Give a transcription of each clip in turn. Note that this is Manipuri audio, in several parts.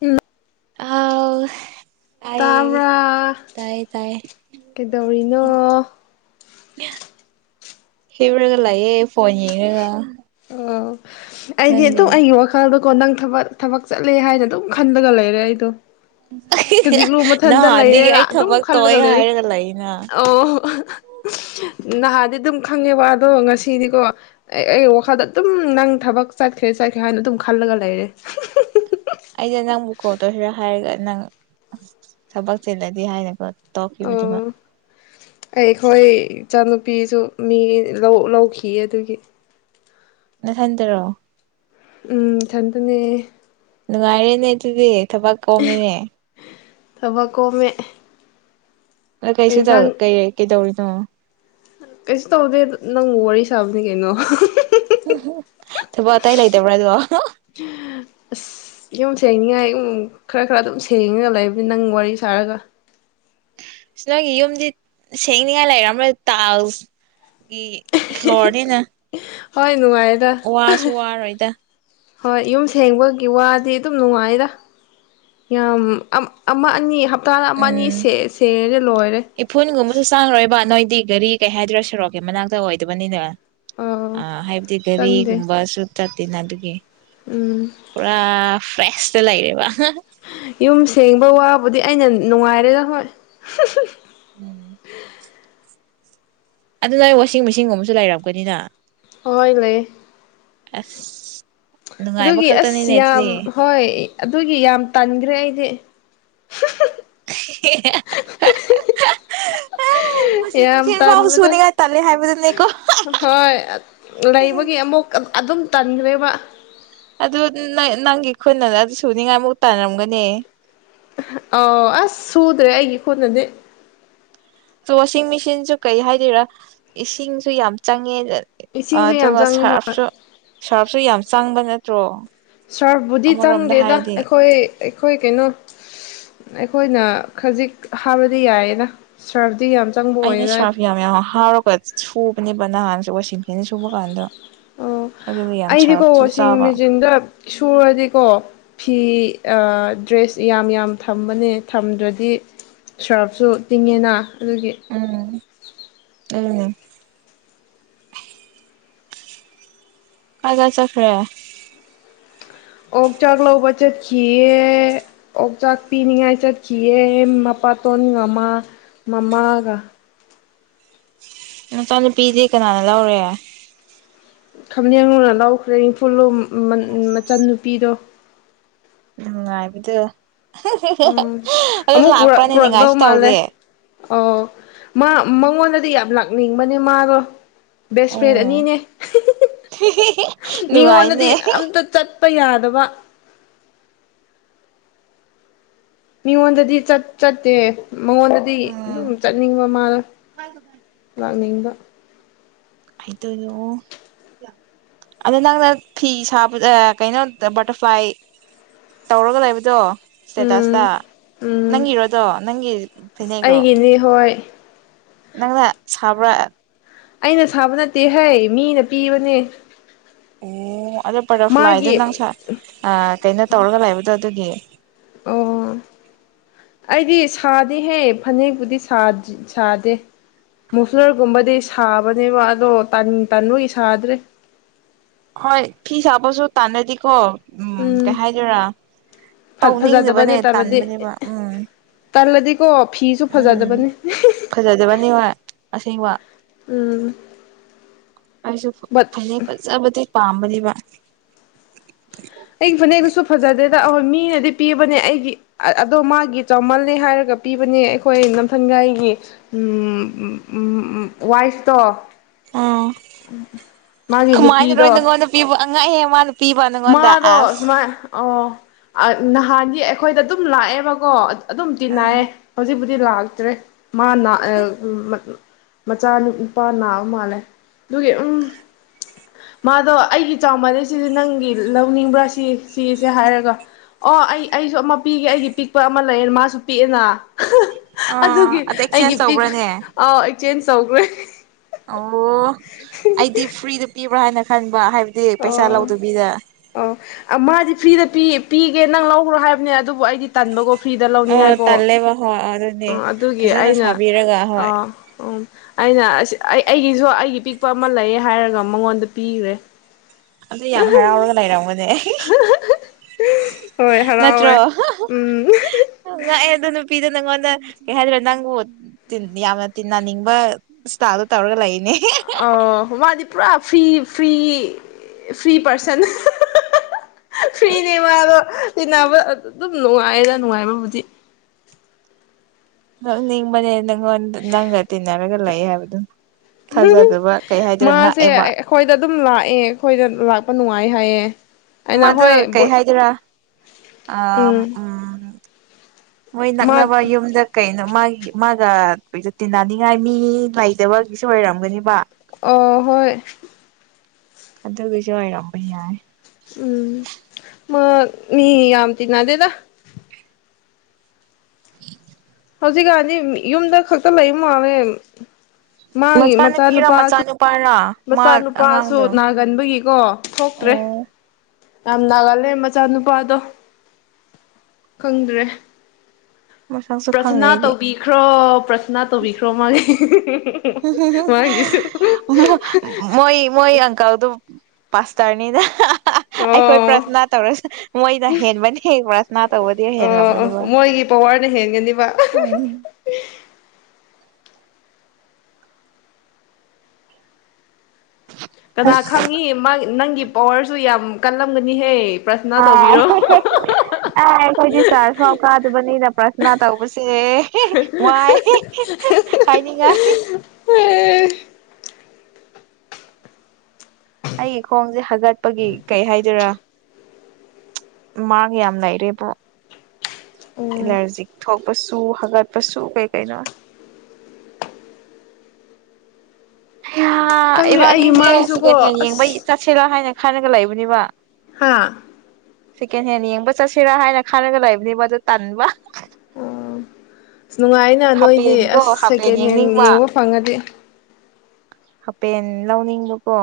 ꯎꯝ ꯑꯧ ꯇꯥꯕ꯭ꯔꯥ ꯇꯥꯏꯌꯦ ꯀꯩꯗꯧꯔꯤꯅꯣ ꯍ ꯍꯤꯔꯒ ꯂꯩꯌꯦ ꯐꯣꯟ ꯌꯦꯡꯔꯒ ꯑꯣ ꯑꯩꯗꯤ ꯅꯪꯗꯤ ꯑꯗꯨ ꯑꯩꯒꯤ ꯋꯥꯈꯜꯗꯣ ꯀꯣ ꯅꯪꯕ ꯊꯕꯛ ꯊꯕꯛ ꯆꯠꯂꯦ ꯍꯥꯏꯗꯣ ꯑꯗꯨꯝ ꯈꯜꯂꯒ ꯂꯩꯔꯦ ꯑꯩꯗꯣ ꯑ ꯍꯤ ꯍꯤ ꯍꯧꯖꯤꯛꯂꯨ ꯃꯊꯟꯇ ꯅꯍꯥꯟꯗꯒꯤ ꯂꯩꯔꯦꯅ ꯑꯩ ꯑꯗꯨꯝ ꯊꯕꯛ ꯈꯜꯂꯒ ꯇꯣꯑꯦ ꯂꯩꯔꯦ ꯍꯥꯏꯔꯒ ꯂꯩꯅ ꯑꯣ ꯅꯍꯥꯟꯗꯤ ꯑꯗꯨꯝ ꯈꯪꯉꯦꯕ ꯑꯗꯣ ꯉꯁꯤꯗꯤꯀꯣ ꯑꯦ ꯑꯩ ꯈꯗ ꯑꯗꯨꯝ ꯅꯪ ꯊꯕꯛ ꯆꯠꯈ꯭ꯔꯦ ꯆꯠꯈ꯭ꯔꯦ ꯍꯥꯏꯅ ꯑꯗꯨꯝ ꯈꯜꯂꯒ ꯂꯩꯔꯦ ꯍꯝ ꯍꯝ ꯑꯝ ꯑꯝ ꯑꯩꯅ ꯅꯪꯕꯨ ꯀꯣꯜꯗꯧꯁꯤꯔꯥ ꯍꯥꯏꯔꯒ ꯅꯪ ꯊꯕꯛ ꯆꯤꯜꯂꯗꯤ ꯍꯥꯏꯅꯀꯣ ꯇꯧꯈꯤꯕꯅꯦꯕ ꯑꯣ ꯑꯩꯈꯣꯏ ꯏꯆꯥꯅꯨꯄꯤꯁꯨ ꯃꯤ ꯂꯧ ꯂꯧꯈꯤ ꯑꯗꯨꯒꯤ ꯅꯊꯟꯗꯔꯣ ꯎꯝ ꯊꯟꯗꯅꯦ ꯅꯨꯡꯉꯥꯏꯔꯦꯅꯦ ꯑꯗꯨꯗꯤ ꯊꯕꯛ ꯀꯣꯃꯤꯅꯦ ꯊꯕꯛ ꯀꯣꯃꯦ ꯅꯀꯩꯁꯨ ꯊꯧ ꯀꯩ ꯀꯩꯗꯧꯔꯤ ꯑ ꯀꯩꯁ ꯇꯧꯗꯦꯗ ꯅꯪ ꯋꯥꯔꯤ ꯁꯥꯕꯅꯤ ꯀꯩꯅꯣ ꯊꯕꯛ ꯑꯇꯧ ꯂꯩꯇꯕꯔꯥ ꯑꯗꯣ ꯑꯁ ꯌꯨꯝ ꯁꯦꯡꯅꯤꯡꯉꯥꯏ ꯎꯝ ꯈꯔ ꯈꯔ ꯑꯗꯨꯝ ꯁꯦꯡꯉꯒ ꯂꯩꯕꯟ ꯅꯪ ꯋꯥꯔꯤ ꯁꯥꯔꯒ ꯏꯁ ꯅꯪꯒꯤ ꯌꯨꯝꯗꯤ ꯁꯦꯡꯅꯤꯉꯥꯏ ꯂꯩꯔꯝ ꯃꯔꯣꯏ ꯇꯥꯜꯁ ꯒꯤ ꯐ꯭ꯂꯣꯔꯅꯤꯅ ꯍꯣꯏ ꯅꯨꯡꯉꯥꯏꯗ ꯑ ꯋꯥꯁꯨ ꯍ ꯋꯥꯔꯣꯏꯗ ꯍꯣꯏ ꯌꯨꯝ ꯁꯦꯡꯕꯒꯤ ꯋꯥꯗꯤ ꯑꯗꯨꯝ ꯅꯨꯡꯉꯥꯏꯔ ꯌꯥꯝ ꯑꯝ ꯑꯃ ꯑꯅꯤ ꯍꯥꯞ ꯇꯥꯔꯥ ꯑꯃ ꯑꯅꯤ ꯎꯝ ꯁꯦ ꯁꯦꯔꯦ ꯂꯣꯏꯔꯦ ꯗꯤ ꯒꯥꯔꯤ ꯀꯩ ꯍꯥꯏꯗ꯭ꯔꯥ ꯁꯨꯔꯛꯀꯤ ꯃꯅꯥꯛꯇ ꯑꯣꯏꯗꯕꯅꯤꯅ ꯑ ꯍꯥꯏꯕꯗꯤ ꯆꯪꯗꯦ ꯒꯥꯔꯤꯒꯨꯝꯕꯁꯨ ꯆꯠ ꯇꯤꯟꯅ ꯑꯗꯨꯒꯤ ꯎꯝ ꯄꯨꯔꯥ ꯏꯁ꯭ꯔꯦꯁꯇ ꯂꯩꯔꯦꯕ ꯌꯨꯝ ꯁꯦꯡꯕ ꯋꯥꯕꯨꯗꯤ ꯑꯩꯅ ꯅꯅꯨꯡꯉꯥꯏꯔꯗ ꯍꯣꯏ ꯎꯝ ꯑꯗꯨ ꯅ ꯑꯩ ꯋꯥꯁꯤꯡ ꯃꯦꯆꯤꯟꯒꯨꯝꯕꯁꯨ ꯂꯩꯔꯔꯕꯒꯅꯤꯅ ꯍꯣꯏ ꯂꯩꯌꯦ ꯑꯁ ꯅꯨꯡꯉꯥꯏꯕ ꯑꯗꯨꯒꯤ ꯑꯁ ꯈꯛꯇꯅꯤꯅꯦ ꯌꯥꯝ ꯑꯗꯨꯗꯤ ꯍꯣꯏ ꯑꯗꯨꯒꯤ ꯌꯥꯝ ꯇꯟꯈ꯭ꯔꯦ ꯑꯩꯗꯤ [inaudible] ꯋꯥꯁꯤꯡ ꯌꯥꯝ ꯃꯦꯆꯤꯟ ꯐꯥꯎ ꯇꯥꯅꯤꯡꯕꯗ ꯁꯨꯅꯤꯡꯉꯥꯏ ꯇꯜꯂꯦ ꯍꯥꯏꯕꯗꯨꯅꯦꯀꯣ ꯍꯣꯏ ꯂꯩꯕꯒꯤ ꯑꯃꯨꯛ ꯑꯗꯨꯝ ꯇꯗ꯭ꯔꯕ ꯑꯗꯨ ꯅꯪꯒꯤ ꯈꯨꯅ ꯑꯗꯨ ꯁꯨꯅꯤꯡꯉꯥꯏꯃꯨꯛ ꯇꯥꯟꯅꯔꯝꯒꯅꯤ ꯑꯣ ꯑꯁ ꯁꯨꯗ꯭ꯔꯦ ꯑꯩꯒꯤ ꯈꯨꯅꯗꯤ ꯑꯣ ꯋꯥꯁꯤꯡ ꯃꯦꯆꯤꯟꯁꯨ ꯀꯩ ꯍꯥꯏꯗꯣꯏꯔꯥ ꯏꯁꯤꯡꯁꯨ ꯌꯥꯝ ꯆꯪꯉꯦ ꯏꯁꯤꯡꯁꯨ ꯑꯗ ꯌꯥꯝ ꯆꯪꯉꯤ ꯍꯣꯏ ꯁꯥꯞꯁꯨ ꯁꯥꯔꯁꯨ ꯌꯥꯝ ꯆꯪꯕ ꯅꯠꯇ꯭ꯔꯣ ꯁꯥꯔꯐꯕꯨꯗꯤ ꯑꯃꯔꯣꯝꯗ ꯆꯪꯗꯦꯗ ꯍꯥꯏꯔꯗꯤ ꯑꯩꯈꯣꯏ ꯑꯩꯈꯣꯏ ꯀꯩꯅꯣ ꯑꯩꯈꯣꯏꯅ ꯈꯖꯤꯛ ꯍꯥꯕꯗꯤ ꯌꯥꯏꯌꯦꯅ ꯁꯔꯞ ꯑꯩꯗꯤ ꯁꯥꯐ ꯌꯥꯝ ꯌꯥꯝ ꯍꯞꯂꯒ ꯁꯨꯕꯅꯤ ꯅꯥꯜ ꯋꯥꯁꯤꯐꯦꯅ ꯁꯨꯕ ꯀꯥꯟꯗ ꯑꯣ ꯑꯗꯨꯒ ꯌꯥꯝ ꯑꯩꯗꯤꯀꯣ ꯁꯥꯔꯞꯁꯨ ꯋꯥꯁꯤꯡ ꯆꯥꯕ ꯃꯦꯆꯤꯟꯗ ꯁꯨꯔꯗꯤꯀꯣ ꯐꯤ ꯑꯥ ꯗ꯭ꯔꯦꯁ ꯌꯥꯝ ꯌꯥꯝ ꯊꯝꯕꯅꯦ ꯊꯝꯗ꯭ꯔꯗꯤ ꯁꯥꯔꯐꯁꯨ ꯇꯤꯡꯉꯦꯅ ꯑꯗꯨꯗꯒꯤ ꯎꯝ ꯀꯥꯏ ꯀꯥꯏ ꯆ ꯈꯔ ꯑꯣꯛ ꯆꯥꯛ ꯂꯧꯕ ꯆꯠꯈꯤꯑ ꯑꯣꯛꯆꯥꯛ ꯄꯤꯅꯤꯡꯉꯥꯏ ꯆꯠꯈꯤꯑ ꯃꯄꯥꯇꯣꯟꯒꯃꯥ ꯃꯃꯥꯒ ꯅꯆꯥꯅꯨꯄꯤꯗꯤ ꯀꯅꯥꯅ ꯂꯧꯔꯦ ꯈꯝꯖꯡꯨꯅ ꯂꯧꯈ꯭ꯔꯦ ꯏꯪꯐꯨꯜꯂꯣ ꯃꯆꯟ ꯅꯨꯨꯄꯤꯗꯣ ꯅꯨꯪꯉꯥꯏꯕꯥꯁꯤ ꯎꯝ ꯑꯗꯨ ꯑꯃꯨꯛ ꯄꯨꯔꯛ ꯂꯥꯛꯄ꯭ꯔꯥꯅꯦꯗꯤ ꯄꯨꯔꯛꯗꯧ ꯉꯥꯏꯁꯨ ꯃꯥꯜꯂꯦ ꯇꯧꯗꯦ ꯑꯣ ꯃꯥ ꯃꯉꯣꯟꯗꯗꯤ ꯌꯥꯝ ꯂꯥꯛꯅꯤꯡꯕꯅꯦ ꯃꯥꯗꯣ ꯕꯦꯁ ꯐ꯭ꯔꯦꯟ ꯎꯝ ꯑꯅꯤꯅꯦ ꯃꯤꯉꯣꯟꯗꯗꯤ ꯅꯨꯡꯉꯥꯏꯅꯦ ꯑꯝꯇ ꯆꯠ ꯆꯞꯄ ꯌꯥꯗꯕ ꯃꯤꯑꯣꯡꯗꯗꯤ ꯆꯠ ꯆꯠꯇꯦ ꯃꯉꯣꯟꯗꯗꯤ ꯎꯝ ꯑꯗꯨꯝ ꯆꯠꯅꯤꯡꯕ ꯃꯥꯅ ꯂꯥꯛꯅꯤꯡꯕ ꯍꯥꯏꯗꯣꯏꯅꯣ ꯑꯗꯣ ꯅꯪꯅ ꯐꯤ ꯁꯥꯕꯗ ꯀꯩꯅꯣꯗ ꯕꯇꯔꯐ꯭ꯂꯥꯏ ꯇꯧꯔꯒ ꯂꯩꯕꯗꯣ ꯁꯇꯦꯇꯁꯇ ꯎꯝ ꯎꯝ ꯅꯪꯒꯤꯔꯣꯗꯣ ꯅꯪꯒꯤ ꯐꯤꯅꯦꯛꯂꯣ ꯑꯩꯒꯤꯅꯤ ꯍꯣꯏ ꯅꯪꯗ ꯁꯥꯕ꯭ꯔ ꯑꯩꯅ ꯁꯥꯕ ꯅꯠꯇꯦ ꯍꯩ ꯃꯤꯅ ꯄꯤꯕꯅꯦ ꯑꯣ ꯑꯗꯣ ꯕꯇꯔꯐ꯭ꯂꯥꯏꯗ ꯃꯥꯒꯤ ꯅꯪ ꯀꯩꯅꯣ ꯇꯧꯔꯒ ꯂꯩꯕꯗꯣ ꯑꯗꯨꯗꯒꯤ ꯑꯣ ꯑꯩꯗꯤ ꯁꯥꯗꯦꯍꯦ ꯐꯅꯦꯛꯄꯨꯗꯤ ꯁꯥꯗꯦ ꯃꯨꯐꯂꯔꯒꯨꯝꯕꯗꯤ ꯁꯥꯕꯅꯦꯕ ꯑꯗꯣ ꯇꯟꯕꯒꯤ ꯁꯥꯗ꯭ꯔꯦ ꯍꯣꯏ ꯐꯤ ꯆꯕ ꯆꯣ ꯇꯥꯟꯗꯤ ꯀꯣ ꯎꯝ ꯀꯩ ꯍꯥꯏꯗꯣꯏꯔꯥ ꯇꯧꯅꯤꯡꯗꯕꯅꯦ ꯐꯖꯗꯕꯅꯦ ꯇꯜꯂꯗꯤ ꯇꯟꯕꯅꯦꯕ ꯎꯝ ꯇꯜꯂꯗꯤꯀꯣ ꯐꯤꯁꯨ ꯎꯝ ꯐꯖꯗꯕꯅꯦ ꯐꯖꯗꯕꯅꯤ ꯍꯣꯏ ꯑꯁꯦꯡꯕ ꯎꯝ ꯑꯩꯁꯨ ꯐ ꯕꯠ ꯐꯅꯦꯛ ꯐꯖꯕꯗꯤ ꯄꯥꯝꯕꯅꯤꯕ ꯑꯩꯒꯤ ꯐꯅꯦꯛꯇꯨꯁꯨ ꯐꯖꯗꯦꯗꯣꯏ ꯃꯤꯅꯗꯤ ꯄꯤꯕꯅꯦ ꯑꯩꯒꯤ ꯑꯗꯣ ꯃꯥꯒꯤ ꯆꯥꯎꯃꯜꯂꯦ ꯍꯥꯏꯔꯒ ꯄꯤꯕꯅꯦ ꯑꯩꯈꯣꯏ ꯅꯝꯊꯪꯒꯥꯏꯒꯤ ꯎꯝ ꯎꯝ ꯎꯝ ꯋꯥꯏꯐꯇꯣ ꯑꯥ ꯃꯥꯒꯤ ꯅꯨꯄꯤꯗꯣ ꯀꯃꯥꯏꯅꯔꯣꯏ ꯅꯪꯉꯣꯟꯗ ꯄꯤꯕ ꯑꯉꯥꯡ ꯑꯍꯦ ꯃꯥꯅ ꯄꯤꯕ ꯅꯪꯉꯣꯟꯗ ꯃꯥꯗꯣ ꯑꯁ ꯁꯨꯃꯥꯏ ꯑꯣ ꯅꯍꯥꯟꯒꯤ ꯑꯩꯈꯣꯏꯗ ꯑꯗꯨꯝ ꯂꯥꯛꯑꯦꯕꯀꯣ ꯑꯗꯨꯝ ꯇꯤ ꯎꯝ ꯅꯥꯏꯌꯦ ꯍꯧꯖꯤꯛꯄ ꯗꯤ ꯂꯥꯛꯇ꯭ꯔꯦ ꯃꯥ ꯅ ꯑꯑ ꯃꯆꯥ ꯅꯨꯄꯥ ꯅꯥꯕ ꯃꯥꯜꯂꯦ ꯑꯗꯨꯒꯤ ꯎꯝ ꯃꯥꯗꯣ ꯑꯩꯒꯤ ꯆꯥꯎꯃꯥꯟꯅꯩꯁꯤꯗꯤ ꯅꯪꯒꯤ ꯂꯧꯅꯤꯡꯕ꯭ꯔꯥ ꯁꯤ ꯁꯤꯁꯦ ꯍꯥꯏꯔꯒ ꯑꯣ ꯑꯩ ꯑꯩꯁꯨ ꯑꯃ ꯄꯤꯒꯦ ꯑꯩꯒꯤ ꯄꯤꯛꯄ ꯑꯃ ꯂꯩꯌꯦ ꯃꯥꯁꯨ ꯄꯤꯛꯑꯦꯅ ꯍ ꯑꯥ ꯑꯗꯨꯒꯤ ꯑꯗ ꯑꯩꯒꯤ ꯑꯦꯛꯆꯦꯟꯖ ꯄꯤꯛ ꯇꯧꯕ꯭ꯔꯥꯅꯦ ꯆꯦꯟꯖ ꯇꯧꯒ꯭ꯔꯦ ꯑꯣ ꯑꯩꯗꯤ ꯐ꯭ꯔꯤꯗ ꯄꯤꯕ꯭ꯔꯥ ꯍꯥꯏꯅ ꯈꯪꯕ ꯍꯥꯏ ꯑꯗꯨꯗꯤ ꯄꯩꯁꯥ ꯑꯣ ꯂꯧꯗꯕꯤꯗ ꯑꯣ ꯃꯥꯗꯤ ꯐ꯭ꯔꯤꯗ ꯄꯤ ꯄꯤꯒꯦ ꯅꯪ ꯂꯧꯈ꯭ꯔꯣ ꯍꯥꯏꯕꯅꯦ ꯑꯗꯨ ꯑꯗꯨꯕꯨ ꯑꯩꯗꯤ ꯇꯟꯕꯒꯣ ꯐ꯭ꯔꯤꯗ ꯑꯣ ꯂꯧꯅꯤꯡꯉꯥꯏꯀꯣ ꯇꯜꯂꯦꯕ ꯍꯣꯏ ꯑꯗꯨꯅꯦ ꯑꯥ ꯑꯗꯨꯒꯤ ꯐꯖꯅ ꯑꯩꯅ ꯁꯥꯕꯤꯔꯒ ꯍꯣꯏ ꯑꯥ ꯎꯝ ꯑꯩꯅ ꯑꯁ ꯑꯩ ꯑꯩꯒꯤꯁꯨ ꯑꯩꯒꯤ ꯄꯤꯛꯄ ꯑꯃ ꯂꯩ ꯍꯥꯏꯔꯒ ꯃꯉꯣꯟꯗ ꯄꯤꯈ꯭ꯔꯦ ꯑ ꯌꯥꯝ ꯍꯔꯥꯎꯔꯒ ꯂꯩꯔꯝꯒ ꯑꯦ ꯏꯍꯤ ꯍꯣꯏ ꯍꯔꯥꯎꯋꯦ ꯎꯝ ꯅꯨꯄꯤꯗ ꯅꯪꯉꯣꯟꯗ ꯀꯩ ꯍꯥꯏꯗꫭꯏꯅꫭ ꯅꯪꯕꯨ ꯇꯤ ꯌꯥꯝꯅ ꯇꯤꯟꯅꯅꯤꯡꯕ ꯁꯇꯥꯏꯜꯗ ꯇꯧꯔꯒ ꯂꯩꯅꯦ ꯑꯣ ꯃꯥꯗꯤ ꯄꯨꯔꯥ ꯐ꯭ꯔꯤ ꯐ꯭ꯔꯤ ꯐ꯭ꯔꯤ ꯄꯥꯔꯁꯟ ꯐ꯭ꯔꯤꯅꯦ ꯃꯥꯗꯣ ꯇꯤꯟꯅꯕ ꯑꯗꯨꯝ ꯅꯨꯡꯉꯥꯏꯗ ꯅꯨꯡꯉꯥꯏꯕꯕꯨꯗꯤ ꯅꯪ ꯅꯤꯡꯕꯅꯦ ꯅꯪꯉꯣꯟ ꯅꯪꯒ ꯇꯤꯟꯅꯔꯒ ꯂꯩ ꯍꯥꯏꯕ ꯑꯗꯨꯝ ꯃꯥꯁꯦ ꯉꯥꯛꯑꯦꯕ ꯑꯩꯈꯣꯏꯗ ꯑꯗꯨꯝ ꯂꯥꯛꯑꯦ ꯑꯩꯈꯣꯏꯗ ꯂꯥꯛꯄ ꯅꯨꯡꯉꯥꯏ ꯉꯥꯏ ꯍꯥꯏꯌꯦ ꯑꯩꯅ ꯃꯥꯗꯨ ꯍꯣꯏ ꯀꯩ ꯍꯥꯏꯗꫭꯏꯔꯥ ꯑ ꯎꯝ ꯃꯣꯏ ꯃꯥ ꯅꯛꯅꯕ ꯌꯨꯝꯗ ꯀꯩꯅꯣ ꯃꯥꯒꯤ ꯃꯥꯒ [unintelligible] ꯇꯤꯟꯅꯅꯤꯡꯉꯥꯏ ꯃꯤ ꯂꯩꯇꯕꯒꯤꯁꯨ ꯑꯣꯏꯔꯝꯒꯅꯤꯕ ꯑꫭ ꯍꯣꯏ ꯑꯗꯨꯒꯤꯁꯨ ꯑꫭꯏꯔꯝꯕ ꯌꯥꯏ ꯎꯝ ꯃ ꯃꯤ ꯌꯥꯝ ꯇꯤꯟꯅꯗꯦꯗ ꯍꯧꯖꯤꯛꯀꯥꯟꯗꯤ ꯌꯨꯝꯗ ꯈꯛꯇ ꯂꯩꯕ ꯃꯥꯜꯂꯦ ꯃꯥꯒꯤ ꯃꯆꯥꯅꯨꯄꯤꯔ ꯃꯆꯥꯅꯨꯄꯥꯁꯨ ꯃꯆꯥꯅꯨꯄꯥꯔ ꯃꯥ ꯃꯆꯥꯅꯨꯄꯥꯁꯨ ꯑꯉꯥꯡꯗꯣ ꯅꯥꯒꯟꯕꯒꯤꯀꯣ ꯊꯣꯛꯇ꯭ꯔꯦ ꯑꯣ ꯌꯥꯝ ꯅꯥꯒꯜꯂꯦ ꯃꯆꯥꯅꯨꯄꯥꯗꯣ ꯈꯪꯗ꯭ꯔꯦ ꯃꯁꯛꯁꯨ ꯈꯪꯗꯦ ꯄ꯭ꯔꯊꯅꯥ ꯑꯩꯗꯤ ꯇꯧꯕꯤꯈ꯭ꯔꯣ ꯄ꯭ꯔꯊꯅꯥ ꯇꯧꯕꯤꯈ꯭ꯔꯣ ꯃꯥꯒꯤ ꯃꯥꯒꯤꯁꯨ ꯃ ꯃꯣꯏ ꯃꯣꯏ ꯑꯪꯀꯜ ꯗꯨ ꯄꯥꯁꯇꯔꯅꯤꯗ ꯑ ꯑꯩꯈꯣꯏ ꯑꯣ ꯄ꯭ꯔꯊꯅꯥ ꯇꯧꯔꯁꯨ ꯃꯣꯏꯅ ꯍꯦꯟꯕꯅꯤ ꯄ꯭ꯔꯊꯅꯥ ꯇꯧꯕꯗꯤ ꯑꯣ ꯑꯣ ꯍꯦꯜꯂꯝꯃꯅꯤꯕ ꯃꯣꯏꯒꯤ ꯄꯋꯥꯔꯅ ꯍꯦꯟꯒꯅꯤꯕ ꯎꯝ ꯀꯅꯥ ꯑꯁ ꯈꯪꯉꯤ ꯅꯪꯒꯤ ꯄꯋꯥꯔꯁꯨ ꯌꯥꯝ ꯀꯜꯂꯝꯒꯅꯤꯍꯦ ꯄ꯭ꯔꯊꯅꯥ ꯑ ꯇꯧꯕꯤꯔꯣ ꯑ ꯑꯩꯈꯣꯏꯗꯤ ꯆꯥꯔꯁ ꯐꯥꯎ ꯀꯥꯗꯕꯅꯤꯅ ꯄ꯭ꯔꯊꯅꯥ ꯇꯧꯕꯁꯦ ꯋꯥꯏ ꯍꯥꯏꯅꯤꯡꯉꯥꯏ ꯑꯩꯒꯤ ꯈꯣꯡꯁꯦ ꯍꯥꯒꯠꯄꯒꯤ ꯀꯩ ꯍꯥꯏꯗꯣꯏꯔꯥ ꯃꯥꯒ ꯌꯥꯝ ꯂꯩꯔꯦꯕꫭ ꯎꯝ ꯑꯦꯂꯔꯖꯤꯛ ꯊꯣꯛ ꯄꯆꯨ ꯍꯥꯒꯠꯄꯁꯨ ꯀꯩ ꯀꯩꯅꯣ ꯑꯌꯥ ꯈꯪꯗꯦ ꯑꯩꯒꯤ ꯑꯦꯕꯅꯤꯖꯦ ꯃꯥꯏꯁꯨꯀꯣ ꯁꯦꯀꯦꯟ ꯍꯦꯟ ꯌꯦꯡꯕꯩ ꯑꯁ ꯆꯠꯁꯤꯔꯥ ꯍꯥꯏꯅ ꯍꯥꯅꯒ ꯂꯩꯥꯏꯕꯅꯦꯕ ꯍꯥꯥ ꯁꯦꯀꯦꯟ ꯍꯦꯟ ꯌꯦꯡꯕ ꯆꯠꯁꯤꯔꯥ ꯍꯥꯏꯅ ꯈꯂꯒ ꯂꯩꯕꯅꯦꯕ ꯑꯗꯨ ꯇꯟꯕ ꯑꯁ ꯅꯨꯡꯉꯥꯏꯅ ꯅꯣꯏꯗꯤ ꯍꯥꯄꯦꯟꯀꯣ ꯑꯁ ꯍꯥꯄꯦꯟ ꯁꯦꯀꯦꯟ ꯍꯦꯟ ꯌꯦꯡꯅꯤꯡꯕ ꯌꯦꯡꯕ ꯐꯪꯉꯗꯤ ꯍꯥꯄꯦꯟ ꯂꯧꯅꯤꯡꯕꯀꯣ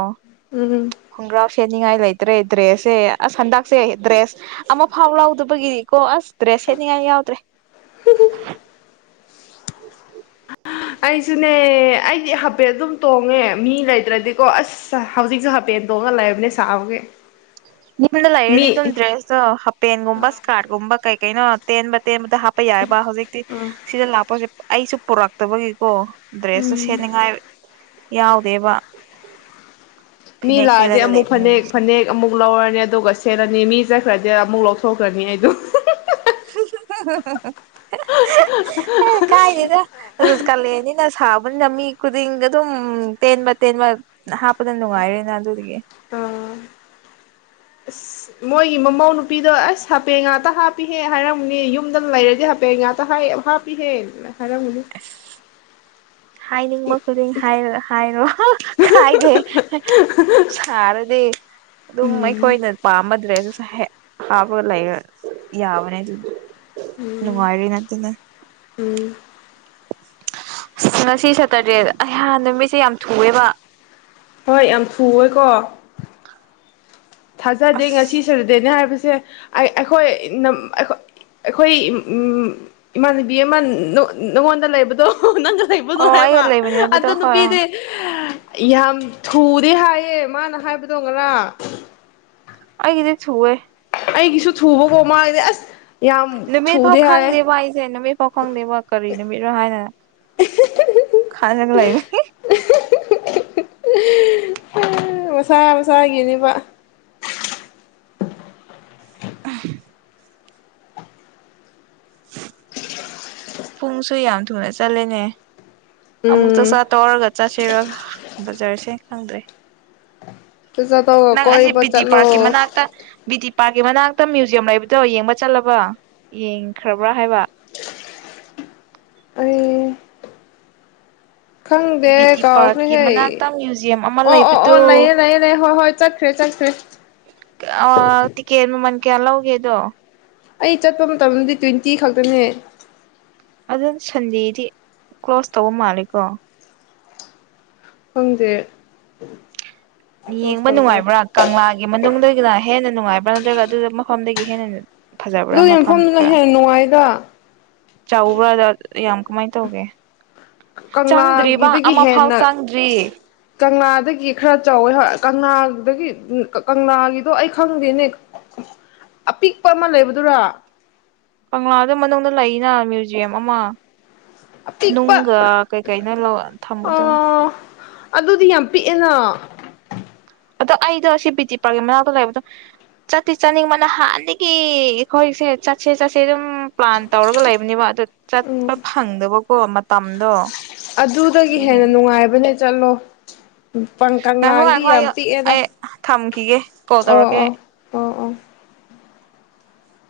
ꯎꯝ ꯈꯣꯡꯒ꯭ꯔꯥꯎ ꯁꯦꯠꯅꯤꯡꯉꯥꯏ ꯂꯩꯇ꯭ꯔꯦ ꯗ꯭ꯔꯦꯁꯁꯦ ꯑꯁ ꯍꯟꯗꯛꯁꯦ ꯗ꯭ꯔꯦꯁ ꯑꯃ ꯐꯥꯎ ꯂꯥꯎꯗꯕꯒꯤ ꯀꯣ ꯑꯁ ꯗ꯭ꯔꯦꯁꯅꯤꯡꯉꯥꯏ ꯌꯥꯎꯗ꯭ꯔꯦ ꯑꯩꯁꯨꯅꯦ ꯑꯩꯗꯤ ꯍꯥꯏꯐꯦꯠ ꯑꯗꯨꯝ ꯇꯣꯡꯉꯦ ꯃꯤ ꯂꯩꯇ꯭ꯔꯗꯤꯀꯣ ꯑꯁ ꯍꯧꯖꯤꯛꯁꯨ ꯍꯥꯏꯐꯦꯠ ꯇꯣꯡꯉꯒ ꯂꯩꯕꯅꯦ ꯁꯥꯕꯒꯤ ꯃꯤꯅ ꯂꯩꯗ ꯃꯤ ꯑꯗꯨ ꯗ꯭ꯔꯁ ꯍ ꯄꯦꯟ ꯒꯨꯝꯕꯥ ꯁꯀꯥꯠꯒꯨꯝꯕ ꯀꯩ ꯀꯩꯅꯣ ꯇꯦꯟꯕ ꯇꯦꯟ ꯗ ꯍꯥꯞꯄ ꯌꯥꯏꯑꯕ ꯍꯧꯖꯤꯛꯇꯤ ꯁꯤꯗ ꯂꯥꯛꯄꯁꯦ ꯑꯩꯁꯨ ꯄꯨꯔꯛꯇꯕꯒꯤꯀꯣ ꯗ꯭ꯔꯦꯁꯨ ꯎꯝ ꯁꯅꯤꯡꯉꯥꯏ ꯌꯥꯎꯗꯦꯕ ꯃꯤ ꯐꯅꯦꯛ ꯂꯥꯛ ꯑꯗꯤ ꯁꯦꯠꯂꯒ ꯑꯃꯨꯛ ꯂꯩꯕꯅꯦ ꯐꯅꯦꯛ ꯍꯧꯖꯤꯛꯁꯦ ꯐꯅꯦꯛ ꯑꯃꯨꯛ ꯨ ꯂꯧꯔꯅꯤ ꯑꯗꯨꯒ ꯁꯦꯠꯂꯅꯤ ꯃꯤ ꯆꯠꯈ꯭ꯔꯗꯤ ꯑꯃꯨꯛ ꯂꯧꯊꯣꯛꯈ꯭ꯔꯅꯤ ꯑꯩꯗꯣ [inaudible] ꯑ ꯀꯥꯏꯗꯦꯗ ꯑꯗꯨ ꯀꯥꯂꯛꯑꯅꯤꯅ ꯁꯥꯕꯅꯤꯅ ꯃꯤ ꯈꯨꯗꯤꯡ ꯑꯗꯨꯝ ꯇꯦꯟꯕ ꯇꯦꯟꯕ ꯍꯥꯞꯄꯗ ꯅꯨꯡꯉꯥꯏꯔꯦꯅ ꯑꯗꯨꯗꯒꯤ ꯑꯁ ꯃꯣꯏꯒꯤ ꯃꯃꯧ ꯅꯨꯄꯤꯗꯣ ꯑꯁ ꯍꯥꯄꯦꯟ ꯉꯥꯛꯇ ꯍꯥꯞꯄꯤꯍꯦ ꯍꯥꯏꯔꯝꯅꯦ ꯌꯨꯝꯗ ꯂꯩꯔꯗꯤ ꯍꯥꯄꯦꯟ ꯉꯥꯛꯇ ꯍꯥꯞꯄꯤꯍꯦꯅ ꯍꯥꯌꯔꯒꯥꯅꯤ ꯍꯥꯏꯅꯤꯡꯕ ꯈꯨꯗꯤꯡ ꯍꯥꯏꯔ ꯍꯥꯏꯔꯣ ꯀꯥꯏꯗꯦ ꯁꯥꯔꯗꯤ ꯑꯗꯨꯝ ꯎꯝ ꯑꯩꯈꯣꯏꯅ ꯄꯥꯝꯕ ꯗ꯭ꯔꯦꯁꯁꯨ ꯍꯥꯥꯎꯕ ꯂ ꯌꯥꯕꯅꯦ ꯑꯗꯨ ꯅꯨꯡꯋꯥꯥꯏꯔꯅꯠꯇꯗ ꯎꯝ ꯑꯁ ꯉꯁꯤ ꯁꯇꯔꯗꯦꯗ ꯑꯩꯍꯥꯟ ꯅꯨꯃꯤꯠꯁꯦ ꯌꯥꯝ ꯊꯨꯑꯦꯕ ꯍꯣꯏ ꯌꯥꯝ ꯊꯨꯋꯦꯀꯣ ꯊꯥꯖꯗꯦ ꯑꯁ ꯉꯁꯤ ꯁꯔꯗꯦꯅꯦ ꯍꯥꯏꯕ ꯁꯦ ꯑꯩꯈꯣꯏ ꯑꯩꯈꯣꯏ ꯏꯃꯥꯟꯅꯕꯤ ꯑꯃ ꯅꯪꯉꯣꯟꯗ ꯂꯩꯕꯗꯣ ꯅꯪꯒꯥ ꯂꯩꯕꯗꯣ ꯑꯣ ꯑꯩꯒ ꯍꯥꯏꯕ ꯂꯩꯕꯅꯦꯕꯗꯣ ꯑꯗ ꯍꯣꯏ ꯑꯥ ꯅꯨꯄꯤꯗꯤ ꯌꯥꯝ ꯊꯨꯗꯤ ꯍꯥꯏꯌꯦ ꯃꯥꯅ ꯍꯥꯏꯕꯗꯣ ꯉꯔꯥꯪ ꯑꯩꯒꯤꯗꯤ ꯊꯨꯑꯦ ꯑꯩꯒꯤꯁꯨ ꯊꯨꯕꯀꯣ ꯃꯥꯉꯒꯏꯗꯤ ꯑꯁ ꯌꯥꯝ ꯅꯨꯃꯤꯠ ꯐꯥꯎ ꯊꯨꯗꯦ ꯍꯥꯏꯌꯦ ꯈꯪꯗꯦꯕ ꯑꯩꯁꯦ ꯅꯨꯃꯤꯠ ꯐꯥꯎ ꯈꯪꯗꯦꯕ ꯀꯔꯤ ꯅꯨꯃꯤꯠꯅꯣ ꯍꯥꯏꯅ ꯈꯖꯒ ꯂꯩꯕ ꯃꯁꯥ ꯃꯁꯥꯒꯤꯅꯤꯕ [inaudible] ꯄꯨꯡꯁꯨ ꯌꯥꯝ ꯊꯨꯅ ꯆꯠꯂꯦꯅꯦ ꯑꯃꯨꯛ ꯎꯝ ꯆꯥꯛꯆꯥ ꯇꯣꯛꯑꯒ ꯆꯥꯁꯤꯔꯣ ꯕꯖꯥꯔꯁꯦ ꯈꯪꯗ꯭ꯔꯦ ꯆꯠ ꯇꯧꯒ ꯅꯪ ꯑꯁꯤꯁ ꯀꯣꯏꯕ ꯕꯤ ꯇꯤ ꯄꯥꯔꯛꯀꯤ ꯆꯠꯂꯣ ꯃꯅꯥꯛꯇ ꯕꯤ ꯇꯤ ꯄꯥꯀꯤ ꯃꯅꯥꯛꯇ ꯃ꯭ꯌꯨꯖꯌꯝ ꯂꯩꯕꯗꯣ ꯌꯦꯡꯕ ꯆꯠꯂꯕ ꯌꯦꯡꯈ꯭ꯔꯕ꯭ꯔꯥ ꯍꯥꯏꯕ ꯑꯏ ꯈꯪꯗꯦ ꯕꯤ ꯇꯤ ꯄꯥꯔꯛꯀꯤ ꯀꯥꯎꯈ꯭ꯔꯦꯍꯦ ꯃꯅꯥꯛꯇ ꯃ꯭ꯌꯨꯖꯤꯌꯝ ꯑꯃ ꯑꯣ ꯑꯣ ꯑꯣ ꯂꯩꯕꯗꯣ ꯂꯩꯌꯦ ꯂꯩꯌꯦ ꯂꯩꯌꯦ ꯍꯣꯏ ꯍꯣꯏ ꯆꯠꯈ꯭ꯔꯦ ꯆꯠꯈ꯭ꯔꯦ ꯀꯩꯌꯥ ꯂꯥꯎꯒꯦꯗꯣ ꯑꯩ ꯆꯠꯄ ꯃꯇꯝꯗꯗꯤ ꯇ꯭ꯋꯦꯟꯇꯤ ꯈꯛꯇꯅꯦ ꯑꯗꯨꯝ ꯁꯟꯗꯦꯗꯤ ꯀ꯭ꯂꯣꯁ ꯇꯧꯕ ꯃꯥꯂꯦꯀꯣ ꯈꯪꯗꯦ ꯀ꯭ꯂꯣꯁ ꯌꯦꯡꯕ ꯇꯧꯕ꯭ꯔꯥ ꯅꯨꯡꯉꯥꯏꯕ꯭ꯔꯥ ꯀꯪꯂꯥꯒꯤ ꯃꯅꯨꯡꯗꯒꯤꯅ ꯍꯦꯟꯅ ꯅꯨꯡꯉꯥꯏ ꯅꯠꯇ꯭ꯔꯒ ꯑꯗꯨ ꯃꯐꯝꯗꯒꯤ ꯍꯦꯟꯅ ꯑꯗꯨ ꯑꯗꯨꯒꯤ ꯃꯐꯝꯗꯨꯅ ꯍꯦꯟꯅ ꯅꯨꯡꯉꯥꯏꯗ ꯆꯥꯎꯕ꯭ꯔꯥ ꯌꯥꯝ ꯀꯃꯥꯏ ꯇꯧꯒꯦ ꯆꯪꯗ꯭ꯔꯤꯕ ꯀꯪꯂꯥꯒꯤꯗꯒꯤ ꯑꯃꯐꯥꯎ ꯍꯦꯟꯅ ꯆꯪꯗ꯭ꯔꯤ ꯀꯪꯂꯥꯗꯒꯤ ꯈꯔ ꯆꯥꯎꯋꯦ ꯍꯣꯏ ꯀꯪꯂꯥꯗꯒꯤ ꯀꯪꯂꯥꯒꯤꯗꯣ ꯑꯩ ꯈꯪꯗꯦꯅꯦ ꯑꯄꯤꯛꯄ ꯑꯃ ꯂꯩꯕꯗꯨꯔꯥ ꯀꯪꯂꯥꯗ ꯃꯅꯨꯡꯗ ꯂꯩꯅ ꯃ꯭ꯌꯨꯖꯤꯌꯝ ꯑꯃ ꯑꯄꯤꯛꯄ ꯅꯨꯡꯒ ꯀꯩ ꯀꯩꯅꯣ ꯑ ꯊꯝꯕꯗꯣ ꯑꯗꯨꯗꯤ ꯌꯥꯝ ꯄꯤꯛꯑꯦꯅ ꯑꯗꯣ ꯑꯩꯗꯣ ꯁꯤ ꯕꯤ ꯇꯤ ꯄꯥꯔꯛꯀꯤ ꯃꯅꯥꯛꯇ ꯂꯩꯕꯗꯣ ꯆꯠꯇꯤ ꯆꯠꯅꯤꯡꯕ ꯅꯍꯥꯟꯗꯒꯤ ꯑꯩꯈꯣꯏꯁꯦ ꯆꯠꯁꯦ ꯆꯠꯁꯦ ꯑꯗꯨꯝ ꯄ꯭ꯂꯥꯟ ꯇꯧꯔꯒ ꯂꯩꯕꯅꯦꯕ ꯑꯗꯨ ꯎꯝ ꯆꯠꯄ ꯐꯪꯗꯕ ꯀꯣ ꯃꯠ ꯇꯝꯗꯣ ꯑꯗꯨꯗꯒꯤ ꯍꯦꯟꯅ ꯅꯨꯡꯉꯥꯏꯕ ꯅꯦ ꯆꯠꯂꯣ ꯎ ꯀꯪ ꯉꯥꯏꯈꯣ ꯀꯪꯂꯥꯒꯤꯗꯤ ꯉꯥꯏꯈꯣ ꯑꯩ ꯌꯥꯝ ꯄꯤꯛꯑꯦꯗ ꯑꯩ ꯊꯝꯈꯤꯒꯦ ꯀꯣꯜ ꯑꯣ ꯇꯧꯔꯛꯀꯦ ꯑꯣ ꯑꯣ ꯑꯣ